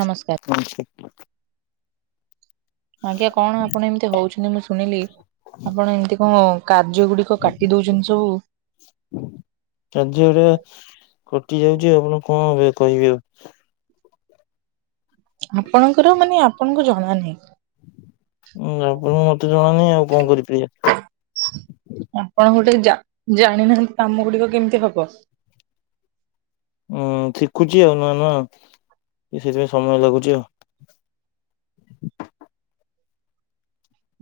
ନମସ୍କାର। [inaudible] ଆଜ୍ଞା କଣ ଆପଣ ଏମିତି ହଉଛନ୍ତି ମୁଁ ଶୁଣିଲି ଆପଣ ଏମିତି କଣ କାର୍ଯ୍ୟ ଗୁଡି ତ କାଟି ଦଉଛନ୍ତି ସବୁ। କାଯ୍ୟ ଗୁରା କଟି ଯାଉଛି ଆପଣ କଣ ଏବେ କହିବେ ଆଉ। ଆପଣଙ୍କର ମାନେ ଆପଣଙ୍କୁ ଜଣା ନାହିଁ। ଉଁ ଆପଣ ମତେ ଜଣାନି ଆଉ କଣ କରି ପାରିବା। ଆପଣ ଗୋଟେ ଜା ଜାଣିନାହାନ୍ତି କାମ ଗୁଡିକ କେମିତି ହବ। ଉଁ ଶିଖୁଛି ଆଉ ନୂଆ ନୂଆ ସେଥିପାଇଁ ସମୟ ଲାଗୁଛି ଆଉ।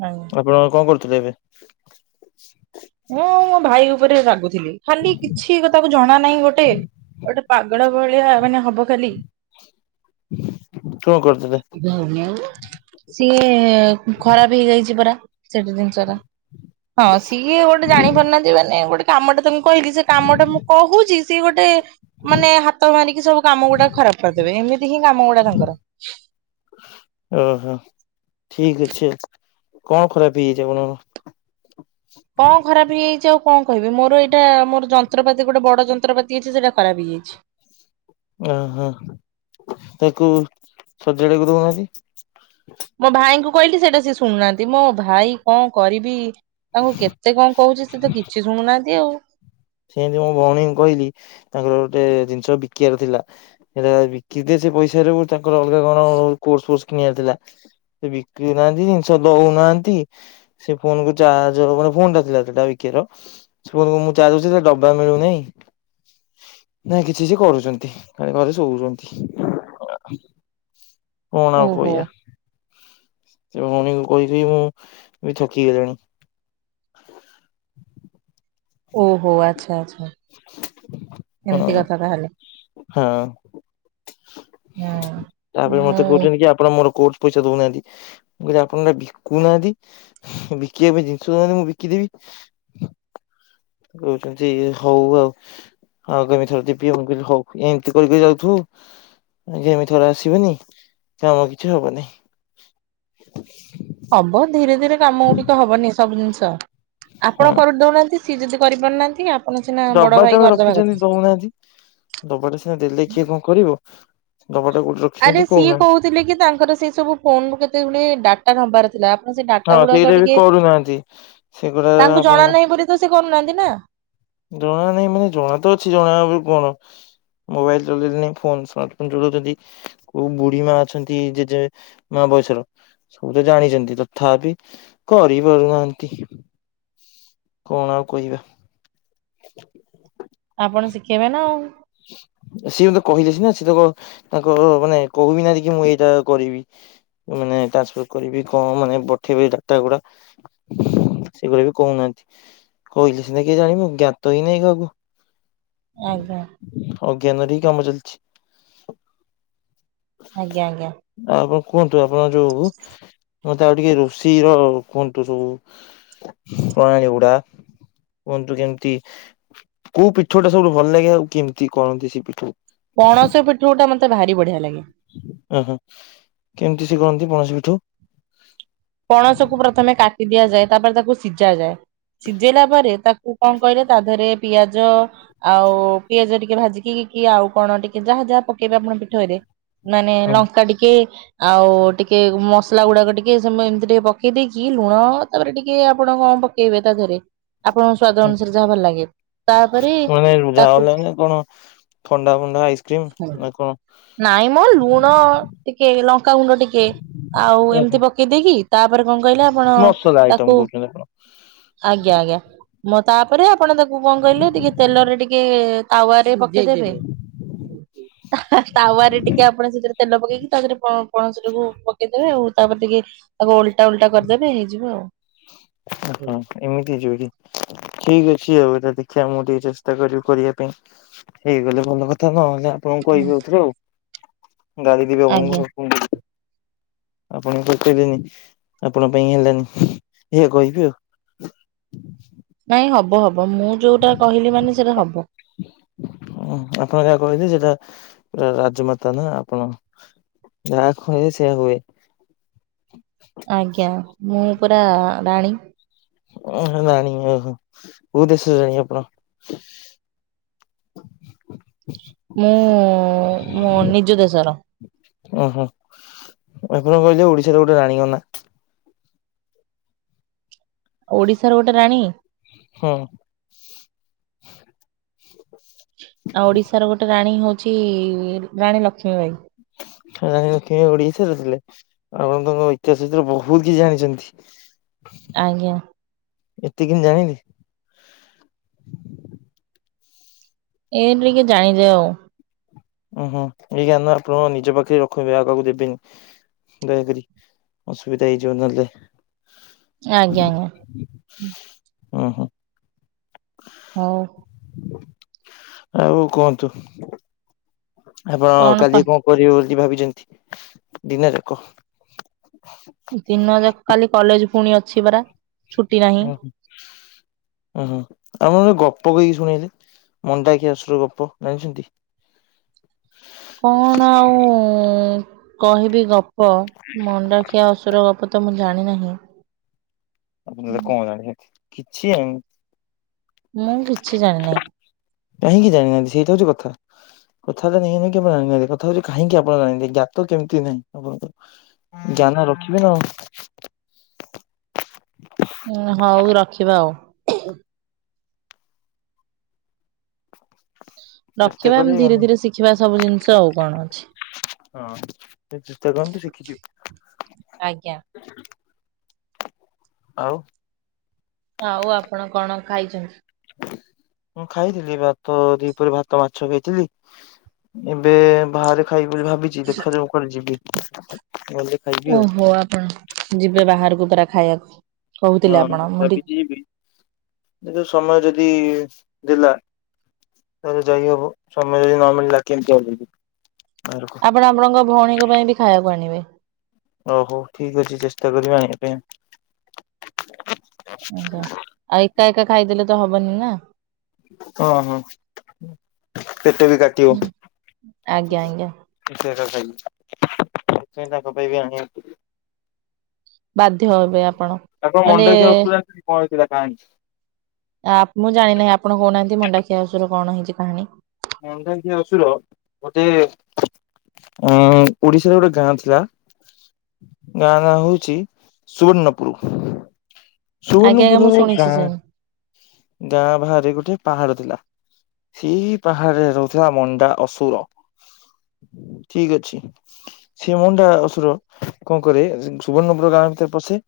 ଟାଇମ। ଆପଣ କଣ କରୁଥିଲେ ଏବେ। ମୁଁ ମୋ ଭାଇ ଉପରେ ରାଗୁଥିଲି ଖାଲି କିଛି କଥାକୁ ଜଣା ନାହିଁ ଗୋଟେ ଗୋଟେ ପାଗଳା। ଦୁଳିଆ ମାନେ ହବ ଖାଲି। କଣ କରୁଥିଲେ? ସିଏ ଖରାପ ହେଇଯାଇଛି ପରା ସେଠି ଜିନିଷ ଟା। ହଁ ସିଏ ଗୋଟେ ଜାଣିପାରୁନାହାନ୍ତି ମାନେ ଗୋଟେ କାମଟା ତାଙ୍କୁ କହିଲି ସେ କାମଟା ମୁଁ କହୁଛି। ସିଏ ଗୋଟେ ମାନେ ହାତ ମାରିକି ସବୁ କାମ ଗୁଡା ଖରାପ କରିଦେବେ ଏମିତି ହିଁ କାମ ଗୁଡା ତାଙ୍କର। ଓହୋ ଠିକ ଅଛି କଣ ଖରାପ ହେଇଯାଇଛି ଆପଣଙ୍କ? କଣ ଖରାପ ହେଇଯାଇଛି ଆଉ କଣ କହିବି ମୋର ଏଇଟା ମୋର ଯନ୍ତ୍ରପାତି ଗୋଟେ ବଡ ଯନ୍ତ୍ରପାତି ଅଛି ସେଇଟା ଖରାପ ହେଇଯାଇଛି। ଓହୋ ତାକୁ ସଜାଡିବାକୁ ଦଉନାହାଁନ୍ତି। ମୋ ଭାଇଙ୍କୁ କହିଲି ସେଇଟା ସେ ଶୁଣୁନାହାନ୍ତି ମୋ ଭାଇ କଣ କରିବି। ତାଙ୍କୁ କେତେ କଣ କହୁଛି ସେ ତ କିଛି ଶୁଣୁନାହାନ୍ତି ଆଉ। ସେମତି ମୋ ଭଉଣୀଙ୍କୁ କହିଲି ତାଙ୍କର ଗୋଟେ ଜିନିଷ ବିକିବାର ଥିଲା। ସେଇଟା ବିକି ଦିଏ ସେ ପଇସା ରୁ ତାଙ୍କର ଅଲଗା କଣ କୋର୍ସ ଫୋର୍ସ କିଣିବାର ଥିଲା। ସେ ବିକ୍ରି ନାହାନ୍ତି ଜିନିଷ ଦଉନାହାନ୍ତି। ସେ ଫୋନ୍ କୁ ଚାର୍ଜ ହବା ଫୋନ ଟା ଥିଲା ବିକି ଭାଇ ର ସେ [unintelligible] ଚାର୍ଜ। ସେ ଡବା ମିଳୁନେଇଁ। ନାଇଁ କିଛି ସେ କରୁଛନ୍ତି ଖାଲି ଘରେ ଶୋଉଛନ୍ତି। କଣ ଆଉ ଓହୋ କହିଆ। ତ ଭଉଣୀକୁ କହି କକି ମୁଁ ବି ଥକିଗଲିଣି। ଓହୋ ଆଚ୍ଛା ଆଚ୍ଛା ଏମିତି କଥା ତାହେଲେ। ହ। ହୁଁ ତାପରେ ମୁଁ ମତେ କହୁଛନ୍ତି କି ଆପଣ ମୋର କୋର୍ସ ପଇସା ଦଉନାହାନ୍ତି। ମୁଁ କହିଲି ଆପଣ ଟା ବିକୁନାହାନ୍ତି ବିକିବା ପାଇଁ ଜିନିଷଉହାନ୍ତି ମୁଁ ବିକିଦେବି। କହୁ ଛନ୍ତି ହଉ ଆଉ। ଆଉ କେମି ଥରେ ଜିବି ଆଉ ହଉ ଏମିତି କରି କରି ଯାଉଥୁବୁ। ଆଜ ଏମିତି ଥର ଆସିବନି କାମ କିଛି ହବନହିଁ। ହବ ଧୀରେ ଧୀରେ କାମ ଗୁଡିକ ହବନି ସବୁ ଜିନିଷ ଆପଣ ହଁ କରି ଦଉନାହାନ୍ତି। ସିଏ ଯଦି କରିପାରୁନାହାନ୍ତି ଆପ ଡବାଟେ ପା ରଖିଛନ୍ତି ଦଉନାହାନ୍ତି। ଡ଼ବାଟା ସିନା ଦେଲେ କିଏ କଣ କରିବ ଡ଼ବାଟା କଉଠି ର ଆରେ ସିଏ କହୁଥିଲେ କି ତାଙ୍କର ସେଇ ସବୁ ଫୋନରୁ କେତେ ଗୁଡ଼େ ଡା ଟା ନବାରଥିଲା ଆପଣ ସେ ହଁ ଡାଟା ଗୁଡାକ ସେଇଟା ବି ଟିକେ କରୁନାହାନ୍ତି ସେଗୁଡା ତାଙ୍କୁ ଆପଣ ଜଣା ନାହିଁ ବୋଲି ତ ସେ କରୁନାହାନ୍ତି ନା। ଜଣା ନାଇଁ ମାନେ ଜଣା ତ ଅଛି ଜଣା ଆଉ କଣ। ମୋବାଇଲ ଚଳେଇଲେ ନା ଫୋନ ଫୋ ଚଉଛନ୍ତି କୋଉ ବୁଢୀ ମା ଅଛନ୍ତି ଜେଜେ ମା ବୟସର ସବୁ ତ ଜାଣିଛନ୍ତି ତ ତଥାପି କରିପାରୁନାହାନ୍ତି କଣ ଆଉ କହିବା। [unintelligible] ଆପଣ ଶିଖେଇବେ ନା ଆଉ। ସିଏତ କହିଲେ ସି ନା ସିଏ ତ ତାଙ୍କ ମାନେ କହିବି ନାନ୍ତି କି ମୁଁ ଏଇଟା କରିବି। ମାନେ ଟ୍ରାନ୍ସଫର କରିବି କଣ ମାନେ ପଠେଇବି ଡାଟା ଗୁଡା ସେଭଳି ବି କହୁନାହାନ୍ତି କହିଲେ ସିନା କିଏ ଜାଣିବ ଜ୍ଞାତ ହେଇନାହିଁ କାହାକୁ। ଆଜ୍ଞା। ଅଜ୍ଞାନରେହିଁ କାମ ଚାଲିଛି। ଆଜ୍ଞା ଆଜ୍ଞା। ଆଉ କଣ କୁହନ୍ତୁ ଆପଣଙ୍କ ଯଉ ମତେ ଆଉ ଟିକେ ରୋଷେଇ ର କୁହନ୍ତୁ ସବୁ। ପ୍ରଣାଳୀଗୁଡା କୁହନ୍ତୁ କେମିତି କୋଉ ପିଠଉ ଟା ସବୁଠୁ ଭଲ ଲାଗେ ଆଉ କେମିତି କରନ୍ତି ସେ ପିଠକୁ। ପଣସ ପିଠଉ ଟା ମତେ ଭାରି ବଢିଆ ଲାଗେ। ଓ ହୋ କେମିତି ସେ କରନ୍ତି ପଣସ ପିଠଉ? ପଣସକୁ ପ୍ରଥମେ କାଟି ଦିଆଯାଏ ତାପରେ ତାକୁ ସିଝା ଯାଏ ସିଝେଇଲା ପରେ ତାକୁ କଣ କହିଲେ ତା ଦେହରେ ପିଆଜ ଆଉ ପିଆଜ ଟିକେ ଭାଜି କି ଆଉ କଣ ଟିକେ ଯାହା ଯାହା ପକେଇବେ ଆପଣ ପିଠଉରେ। ମାନେ ଲଙ୍କା ଟିକେ ଆଉ ଟିକେ ମସଲା ଗୁଡାକ ଟିକେ ଏମିତି ଟିକେ ପକେଇ ଦେଇେକି ଲୁଣ ତାପରେ ଟିକେ ଆପଣ କଣ ପକେଇବେ ତା ଦେହରେ। ଆପଣଙ୍କ ସ୍ଵାଦ ଅନୁସାରେ ଯାହା ଭଲ ଲାଗେ ତାପରେ ମାନେ ତାକୁ ଝାଉଁଲା ନା କଣ ଥଣ୍ଡା ଫୁଣ୍ଡା ଆଇସ୍କ୍ରିମ୍ ନା କଣ? ନାଇଁ ମୋ ଲୁଣ ଟିକେ ଲଙ୍କାଗୁଣ୍ଡ ଟିକେ ଆଉ ଏମିତି ପକେଇ ଦେଇକି ତାପରେ କଣ କହିଲେ ଆପଣ ମସଲା ଆଇଟମ ତାକୁ କହୁଛନ୍ତି ଆପଣ ଆଜ୍ଞା ଆଜ୍ଞା ମଁ ତାପରେ ଆପଣ ତାକୁ କଣ କହିଲେ ଟିକେ ତେଲରେ ଟିକେ କେ ତାୱରେ ପ [unintelligible] ତାୱରେ ଟିକେ ଆପଣ ସେଥିରେ ତେଲ ପକେଇକି ତାଦେହ ରେ କଣ ସେଟାକୁ ପକେଇଦେବେ ଆଉ ତାପରେ ଟିକେ ତାକୁ ଓଲଟା ଉଲଟା କରିଦେବେ ହେଇଯିବ ଆଉ। ଆଉ କଣ ଏମିତି ଯିବ କି ଠିକ ଅଛି ଆଉ ଏଟା ଦେଖିବା ମୁଁ ଟିକେ ଚେଷ୍ଟା କରିବି କରିବା ପାଇଁ। ହେଇଗଲେ ଭଲ କଥା ନହେଲେ ଆପଣଙ୍କୁ କହିବି [inaudible] ଆଉ। ଗାଡି [unintelligible] ଆଜ୍ଞା ଲୋକଙ୍କୁ। ଆପଣ କଚେଇଲେନି ଆପଣ ପାଇଁ ହେଲାନି ଏଇଆ କହିବି ଆଉ।। ନାଇଁ ହବ ହବ ମୁଁ ଯୋଉଟା କହିଲି ମାନେ ସେଇଟା ହବ। ହଁ ଆପଣ ଯାହା କହିଲେ ସେଟା ପୁରା ରାଜମାତା ନା ଆପଣ। ଯାହା କୁହେ ସେୟା ହୁଏ। ଆଜ୍ଞା ମୁଁ ପୁରା ରାଣୀ। ଓ ରାଣୀ ଓହୋ କୋଉ ଦେଶର ରାଣୀ ଆପଣ? [unintelligible] ମୁଁ ମୋ ନିଜ ଦେଶର। ଓହୋ ଆପଣ କହିଲେ ଓଡ଼ିଶାରେ ଗୋଟେ ରାଣୀଙ୍କ ନା। ଓଡିଶାର ଗୋଟେ ରାଣୀ। ହଁ। ଆଉ ଓଡିଶାର ଗୋଟେ ରାଣୀ ହଉଛି ରାଣୀ ଲକ୍ଷ୍ମୀ ବାଇ। ରାଣୀ ଲକ୍ଷ୍ମୀ ଓଡିଶାର ଥିଲେ। ଆପଣତ ଙ୍କ ଇତିହାସ ଭିତରେ ବହୁତ କିଛି ଜାଣିଛନ୍ତି। ଆଜ୍ଞା। ଏତେ କେମିତି ଜାଣିଲେ? ଏଇ ଟିକେ ଜାଣିଲି ଆଉ। ଉୁଁ ହୁଁ ଏଇ ଜ୍ଞାନ ଆପଣ ନିଜ ପାଖରେ ରଖିବେ ଆଉ କାହାକୁ ଦେବେନି। ଦୟାକରି ଅସୁବିଧା ହେଇଯିବ ନଲେ। ଆଜ୍ଞା ଆଜ୍ଞା। ଉଁ ହୁଁ। ହୋଉ। ଆଉ କୁହନ୍ତୁ, ଆପଣ କାଲି କଣ କରିବ ବୋଲି ଭାବିଚନ୍ତି, ଦିନା ଲୋକ। ଦିନଜାକ କାଲି କଲେଜ୍ ପୁଣି ଅଛି ପରା। ଛୁଟି ଓହୋ। [inaudible] ଅଁ ହଁ ଆପଣ ଗୋଟେ ଗପ କହିକି ଶୁଣେଇଲେ, ମଣ୍ଡାଖିଆ ଆସୁର ଗପ ଜାଣିଚନ୍ତି? କଣ ଆଉ କହିବି ଗ ପ ମଣ୍ଡାଖିଆ ଅସୁର ଗପତ ମୁଁ ଜାଣି ନାହିଁ। ଆପଣ ତାହେନେ କଣ ଜାଣିଚନ୍ତି, କିଛି ଜାଣି ମୁଁ କିଛି ଜାଣିିନେଇ। କାହିଁକି ଯାଣିନାହାନ୍ତି ସେଇତ ହଉଚି କଥା? କଥାଟା ନୁହେଁକି ଜାଣିନାହାନ୍ତି, କଥାହଉଚି କାହିଁକି ଆପଣ ଜାଣିନାହାନ୍ତି ଜ୍ଞାତ କେମିତି ନାହିଁ ଆପଣଙ୍କୁ। ଜ୍ଞାନ ରଖିବେନା ଆଉ। ଉଁ ହଉ ରଖିବା ଆଉ। ଚେଷ୍ଟା ରଖିବା ଏମି କରିବେ ଜ୍ଞାନ ଧୀରେ ଧୀରେ ଶିଖିବା ସବୁ ଜିନିଷ ଆଉ କଣ ଅଛି। ହଁ [unintelligible] ସିକିଚୁ। ଆଜ୍ଞା। ଆଉ। ଆଉ ଆପଣ କଣ ଖାଇଚନ୍ତି। ମୁଁ ଖାଇଥିଲି ଭାତ ଦିପରେ ଭାତ ମାଛ ଖାଇଥିଲି। ଏବେ ବାହାରେ ଖାଇବି ବୋଲି ଭାବିଚି ଦେଖାଯାଉ କୁଆଡ଼େ ଯିବି ନହେଲେ ଓହୋ ଆପଣ ଯିବେ ବାହାରକୁ ପରା ଖାଇବାକୁ। ହଁ କହୁଥିଲେ ଆପଣ ମୁଁ ଟି ଯଦି ଯିବି କିନ୍ତୁ ସମୟ ଯଦି ଦେଲା ତାଲେ ଯାଇ ହବ ସମୟ ଯଦି ନମିଳିଲା କେମିତି ହବକି ବାହାରକୁ। ପୁଣି ଆପଣଙ୍କ ଭଉଣୀଙ୍କ ପାଇଁବି ଖାଇବାକୁ ଆଣିବେ। ଓହୋ ଠିକ୍ ଅଛି ଚେଷ୍ଟା କରିବା ଆଣିବା ପାଇଁ। ଆଚ୍ଛା ଆ ଏକା ଏକା ଖାଇଦେଲେତ ହବନିନା। ଅଁହଁ ପେଟବି କାଟିବ। ଆଜ୍ଞା ଆଜ୍ଞା। ମୁସେରା ଖାଇବି ସେଇଥିପାଇଁ ତାଙ୍କପାଇଁବି ଆଣିବାକୁ ପଡ଼ିବ। ବାଧ୍ୟ ହେବେ ଆପଣ ନହେଲେ ମଣ୍ଡାଖିଆ ଅସୁର ଜାଣିଛନ୍ତି କଣ ହେଇଥିଲା ଖାଇ ଆ ମୁଁ ଜାଣିନାହିଁ, ଆପଣ କହୁନାହାନ୍ତି ମଣ୍ଡାଖିଆ ଅସୁର କଣ ହେଇଚି କାହାଣୀ। ମାଣ୍ଡଖିଆ ଅସୁର ଗୋଟେ ଉଁ ଓଡିଶାରେ ଗୋଟେ ଗାଁ ଥିଲା। ଗାଁ ନାଁହଉଚି ସୁବର୍ଣ୍ଣପୁର। ଆଜ୍ଞା ଆଜ୍ଞା ସୁବର୍ଣ୍ଣପୁର ମୁଁ ଶୁଣିଛି ସେ ଗାଁ ଗାଁ ବାହାରେ ଗୋଟେ ପାହାଡ଼ ଥିଲା, ସେଇ ପାହାଡ଼ରେ ରହୁଥିଲା ମଣ୍ଡା ଅସୁର ଠିକ୍ ଅଛି ସେମଣ୍ଡା ଅସୁର କଣ କରେ, ସୁବର୍ଣ୍ଣପୁର ଗାଁ ଭିତରେ ପଶେ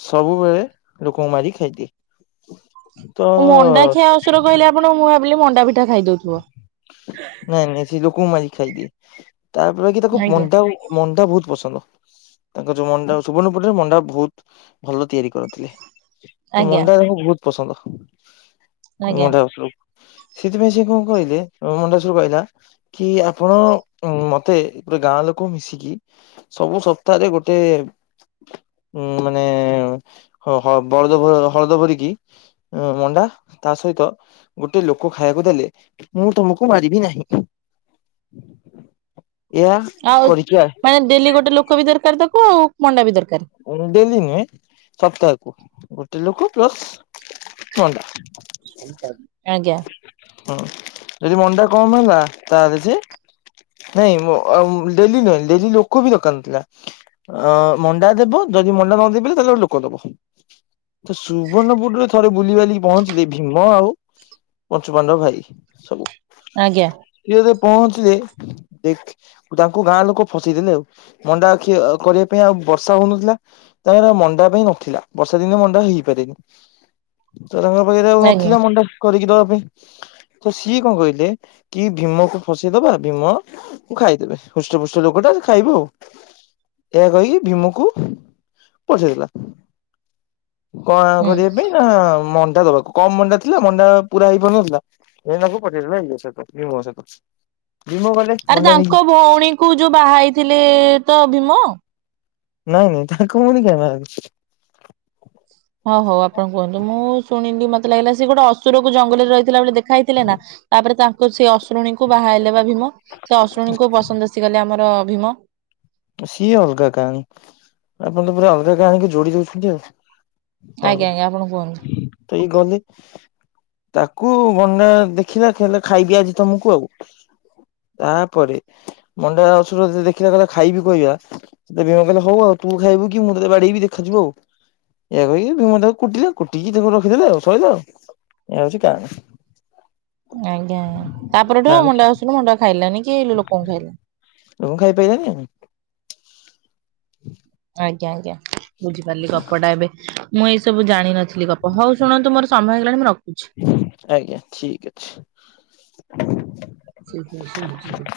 ସବୁବେଳେ ଲୋକଙ୍କୁ ମାରି ଖାଇଦିଏ। ତ ଓ ମଣ୍ଡା ଖିଆ ଅସୁର କହିଲେ ଆପଣ, ମୁଁ ଭାବିଲି ମଣ୍ଡା ପିଠା ଖାଇଦଉଥିବ। ନାଇଁ ନାଇଁ ସେଲୋକଙ୍କୁ ମାରିକି ଖାଇଦିଏ ତାପରେକି ତାକୁ ଆଜ୍ଞା। ମଣ୍ଡା ବୋ ମଣ୍ଡା ବହୁତ୍ ପସନ୍ଦ। ତାଙ୍କର ଯୋଉ ମଣ୍ଡା ସୁବର୍ଣ୍ଣପୁରରେ ମଣ୍ଡା ବହୁତ୍ ଭଲ ତିଆରି କରିଥିଲେ। ତ ଆଜ୍ଞା ମଣ୍ଡା ତାକୁ ବହୁତ୍ ପସନ୍ଦ ଆଜ୍ଞା ମଣ୍ଡା ଅସୁରକୁ। ସେଥିପାଇଁ ସେ କଣ କହିଲେ ମଣ୍ଡାଶୁରୁ କହିଲା କି ଆପଣ ମତେ ଗୋଟେ ଗାଁ ଲୋକ ମିଶିକି ସବୁ ସପ୍ତାହରେ ଗୋଟେ [unintelligible] ଅ ମଣ୍ଡା ତା ସହିତ ଗୋଟେ ଲୋକ ଖାଇବାକୁ ଦେଲେ ମୁଁ ତମକୁ ମାରିବି ନାହିଁ। ଏହା ଆଉ କରିକି ଆ ମାନେ ଡେଲି ଗୋଟେ ଲୋକ ବି ଦରକାର ତାକୁ ଆଉ ମଣ୍ଡା ବି ଦରକାର। ଡେଲି ନୁହେଁ, ସପ୍ତାହକୁ ଗୋଟେ ଲୋକ ପ୍ଲସ ମଣ୍ଡା। ଆଜ୍ଞା। ହୁଁ, ଯଦି ମଣ୍ଡା କମ ହେଲା, ତାହେଲେ ସିଏ ନାଇଁ ଡେଲି ନୁହେଁ ଡେଲି ଲୋକ ବି ଦରକାର ନଥିଲା। ମଣ୍ଡା ଦେବ ଯଦି ମଣ୍ଡା ନ ଦେଇପାରିଲ, ତାହେଲେ ଗୋଟେ ଲୋକ ଦବ। ସୁବର୍ଣପୁୁରରେ ଥରେ ବୁଲି ବାଲି ପହଞ୍ଚିଲେ ଭୀମ ଆଉ ପଞ୍ଚୁପାଣ୍ଡବ ଭାଇ ସବୁ। ଆଜ୍ଞା। ସିଏ ଯେତେବେଳେ ପହଞ୍ଚିଲେ ତାଙ୍କୁ ଗାଁ ଲୋକ ଫସେଇ ଦେଲେ ଆଉ। ମଣ୍ଡା ଖି ଆଉ କରିବା ପାଇଁ ଆଉ ବର୍ଷ ବର୍ଷା ହଉନଥିଲା ତାଙ୍କ ମଣ୍ଡା ପାଇଁ ନଥିଲା। ବର୍ଷା ଦିନେ ମଣ୍ଡା ହେଇପାରେନି। ତ ତାଙ୍ଗ ପାଖରେ ଆଉ ଆଜ୍ଞା ନଥିଲା ମଣ୍ଡା କରିକି ଦବା ପାଇଁ। ତ ସିଏ କଣ କହିଲେ କି ଭୀମକୁ ଫସେଇଦବା ଭୀମ କୁ ଖାଇଦେବେ। ହୃଷ୍ଟପୃଷ୍ଟ ଲୋକଟା ଖାଇବ ଆଉ। ଏହା କହିକି ଭୀମ କୁ ପଠେଇ ଦେଲା। କଣ ହୁଁ। କରିବା ପାଇଁ ନା ମଣ୍ଡା ଦବାକୁ। କମ୍ ମଣ୍ଡା ଥିଲା ମଣ୍ଡା ପୁରା ହେଇ ପାରୁନଥିଲା। [unintelligible] ପଠେଇ ଦେଲେ। [unintelligible] ଭୀମ ଗଲେ। ଆରେ ତାଙ୍କ ଭଉଣୀ କୁ ଯୋଉ ବାହା ହେଇଥିଲେ ତ ଭୀମ? ନାଇଁ ନାଇଁ। ତାଙ୍କ ଭଉଣୀ ଙ୍କୁ କାଇଁ ବାହା ହେବେ? ହଉ ହଉ ଆପଣ କୁହନ୍ତୁ, ମୁଁ ଶୁଣିଲି ମତେ ଲାଗିଲା ସେ ଗୋଟେ ଅସୁରରକୁ ଜଙ୍ଗଲରେ ରହିଥିଲା ବେଳେ ଦେଖା ହେଇଥିଲେ ନା। ତାପରେ ତାଙ୍କର ସେ ଅସୁ ରୁଣୀଙ୍କୁ ବାହା ହେଲେ ବା ଭୀମ। ସେ ଅସୁରୁଣୀ ଙ୍କୁ ପସନ୍ଦ ଆସିଗଲେ ଆମର ଭୀମ। ସିଏ ଅଲଗା କାହାଣୀ। ଆପଣ ତ ପୁରା ଅଲଗା କାହାଣୀ ଯୋଡ଼ି ଦଉଛନ୍ତି ଆଉ। ହଉ। ଆଜ୍ଞା ଆଜ୍ଞା ଆପଣ କୁହନ୍ତୁ ତ ଏଇ ଗଲେ। ତାକୁ କଣନା ଦେଖିଲା କହିଲା ଖାଇବି ଆଜି ତମକୁ ଆଉ। ତାପରେ ମଣ୍ଡା ଅସୁର ଦେଖିଲା କହିଲା ଖାଇବି କହିବା ସେତେଳେ ଭୀମ କହିଲେ ହଉ ଆଉ ତୁ ଖାଇବୁ କି ମୁଁ ତତେ ବାଡେଇବି ଦେଖାଯିବ ଆଉ। ଏୟା କହିିକି ଭୀମ ତାକୁ କୁଟିଲେ। କୁଟିକି ତାଙ୍କୁ ରଖିଦଲେ ଆଉ ସଇଲା ଆଉ। ଏହା ହଉଛି କାହାଣୀ। ଆଜ୍ଞା, ତାପରଠୁ ଆଉ କାହାଣୀ ମଣ୍ଡା ଅସୁର ମଣ୍ଡା ଖାଇଲାନି କି ଲୋକଙ୍କୁ ଖାଇଲାନି। ଲୋକଙ୍କୁ ଖାଇ ପାଇଲାନି ଆଉ କଣ। ଆଜ୍ଞା ଆଜ୍ଞା, ବୁଝିପାରିଲି ଗପଟା ଏବେ। ମୁଁ ଏଇ ସବୁ ଜାଣିନଥିଲି ଗପ ହଉ ଶୁଣନ୍ତୁ ମୋର ସମୟ ହେଗଲାଣି ମୁଁ ରଖୁଛି। ଆଜ୍ଞା, ଠିକ୍ ଅଛି। [inaudible]